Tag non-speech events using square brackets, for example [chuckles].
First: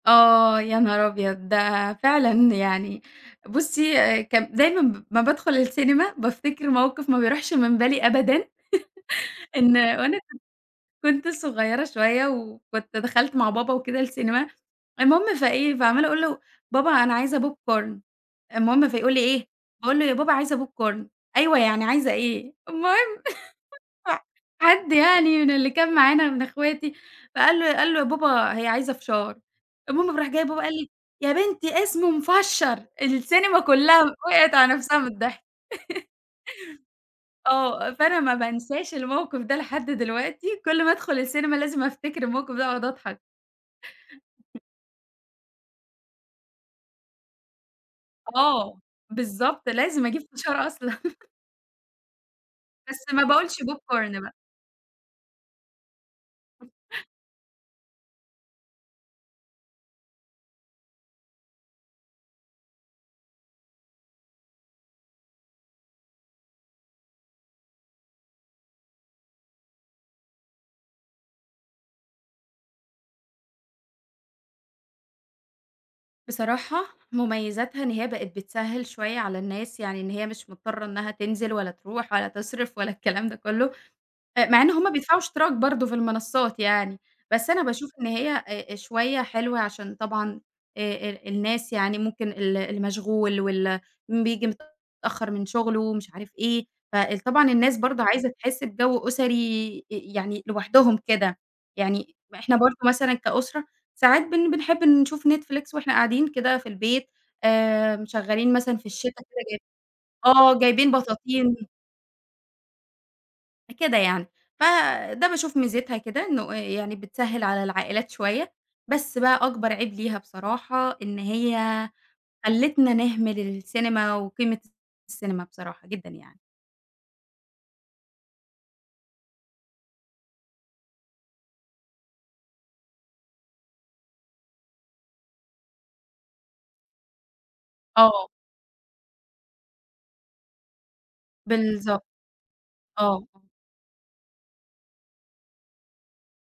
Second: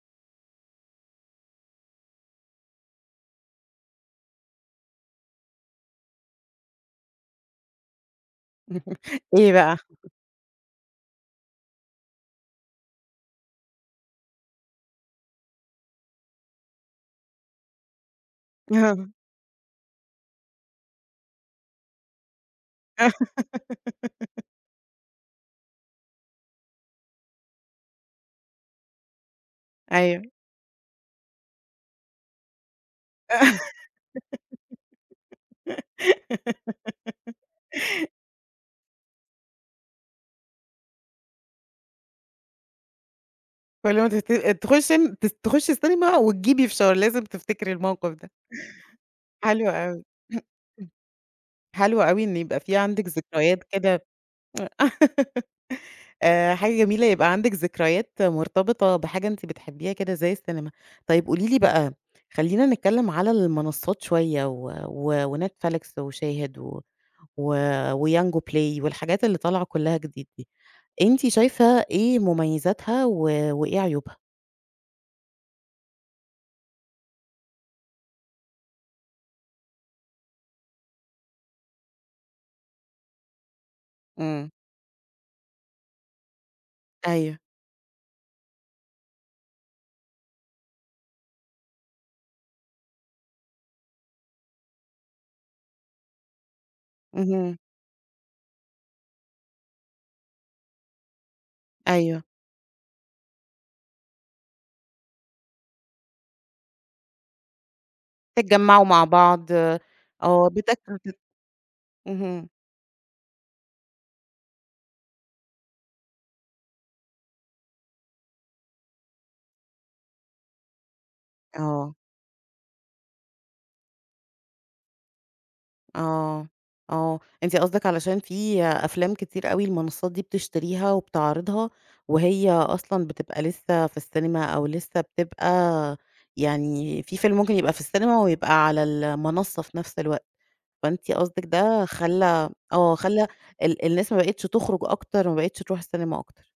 آه، يا نهار أبيض! ده فعلًا يعني بُصّي كان دايمًا ب أمّا بادخل السينما بافتكر موقف ما بيروحش من بالي أبدًا [laughs] إيه [chuckles] إن بقى؟ وأنا كنت كنت صغيّرة شوية وكنت دخلت مع بابا وكده السينما، المهم فإيه فعمّالة أقول له: "بابا أنا عايزة popcorn" المهم اهم. فيقول لي: "إيه؟" باقول له: "يا بابا عايزة popcorn" "أيوه يعني عايزة إيه؟" المهم [chuckles] ف [giggles] حد يعني من اللي كان معانا من أخواتي فقال له قال له: "يا بابا هي عايزة فشار" المهم أيوه. فراح جاي بابا قال لي: "يا بنتي اسمه مِفشّر" السينما كلّها وقعِت على نَفسها من الضحك. [laughs] [giggles] آه، فأنا ما بانساش الموقف ده لحد دلوقتي كل ما ادخل السينما لازم افتكر الموقف ده واقعُد اضحك. فاللي هو أنتِ [chuckles] ت تخشّي م تس تخشّي السينما وتجيبي فشار، لازم تفتكري الموقف ده. آه، حلو بالضبط أوي، لازم أجيب [clears throat] فشار أصلًا. [chuckles] حلو أوي إن يبقى في بس عندِك ما باقولش ذكريات كده popcorn بقى. [laughs] آآ، حاجة جميلة [chuckles] يبقى عندِك ذكريات مرتبطة بحاجة أنتِ بتحبيها كده زي السينما. طيب قولي لي بقى خلّينا نتكلم على المنصّات شوية و و وNetflix وShahid و و وYango Play والحاجات اللي طالعة كلّها جديد دي، أنتِ شايفة إيه مميزاتها و وإيه عيوبها؟ بصراحة مميزاتها إن هي بقت بتسهّل شوية على الناس يعني إن هي مش مضطرة إنّها تنزل ولا تروح ولا تصرف ولا الكلام ده كله، آآ إمم. مع إن هُم بيدفعوا اشتراك برضه في المنصّات يعني. أيوه. بس أنا باشوف إن هي آآ، آآ شوية حلوة عشان طبعًا آآ ال الناس يعني ممكن ال اللي مشغول واللي م بييجي متأخر من شُغله ومش عارف إيه، فال طبعًا اهم. الناس برضه عايزة تحس بجو أُسري أ يعني لوحدهم كده يعني، أيوه. ما إحنا برضه مثلًا كأُسرة ساعات بن بنحب نشوف Netflix وإحنا قاعدين كده في البيت آآ، مشغّلين مثلًا في تتجمّعوا مع الشتا كده بعض، جايب آه آه جايبين بتاكلوا ت بطاطين اهم. أ كده يعني، ف ده باشوف ميزِتها كده إنه آآ يعني بتسهّل على العائلات شوية، بس بقى أكبر عيب ليها بصراحة إن هي آه. خلِّتنا نهمل السينما وقيمة الت السينما بصراحة جدًا يعني. آه، آه، أنتِ قصدِك علشان في أفلام كتير أوي المنصّات دي بتشتريها وبتعرضها وهي أصلًا بتبقى لسه في السينما أو لسه بتبقى يعني في فيلم ممكن يبقى في السينما آه. ويبقى على المنصّة في نفس الوقت. فأنتِ قصدِك ده بالضبط. خلّى م آه آه. خلّى ال الناس ما بقِتش تخرج أكتر، ما بقِتش تروح السينما أكتر.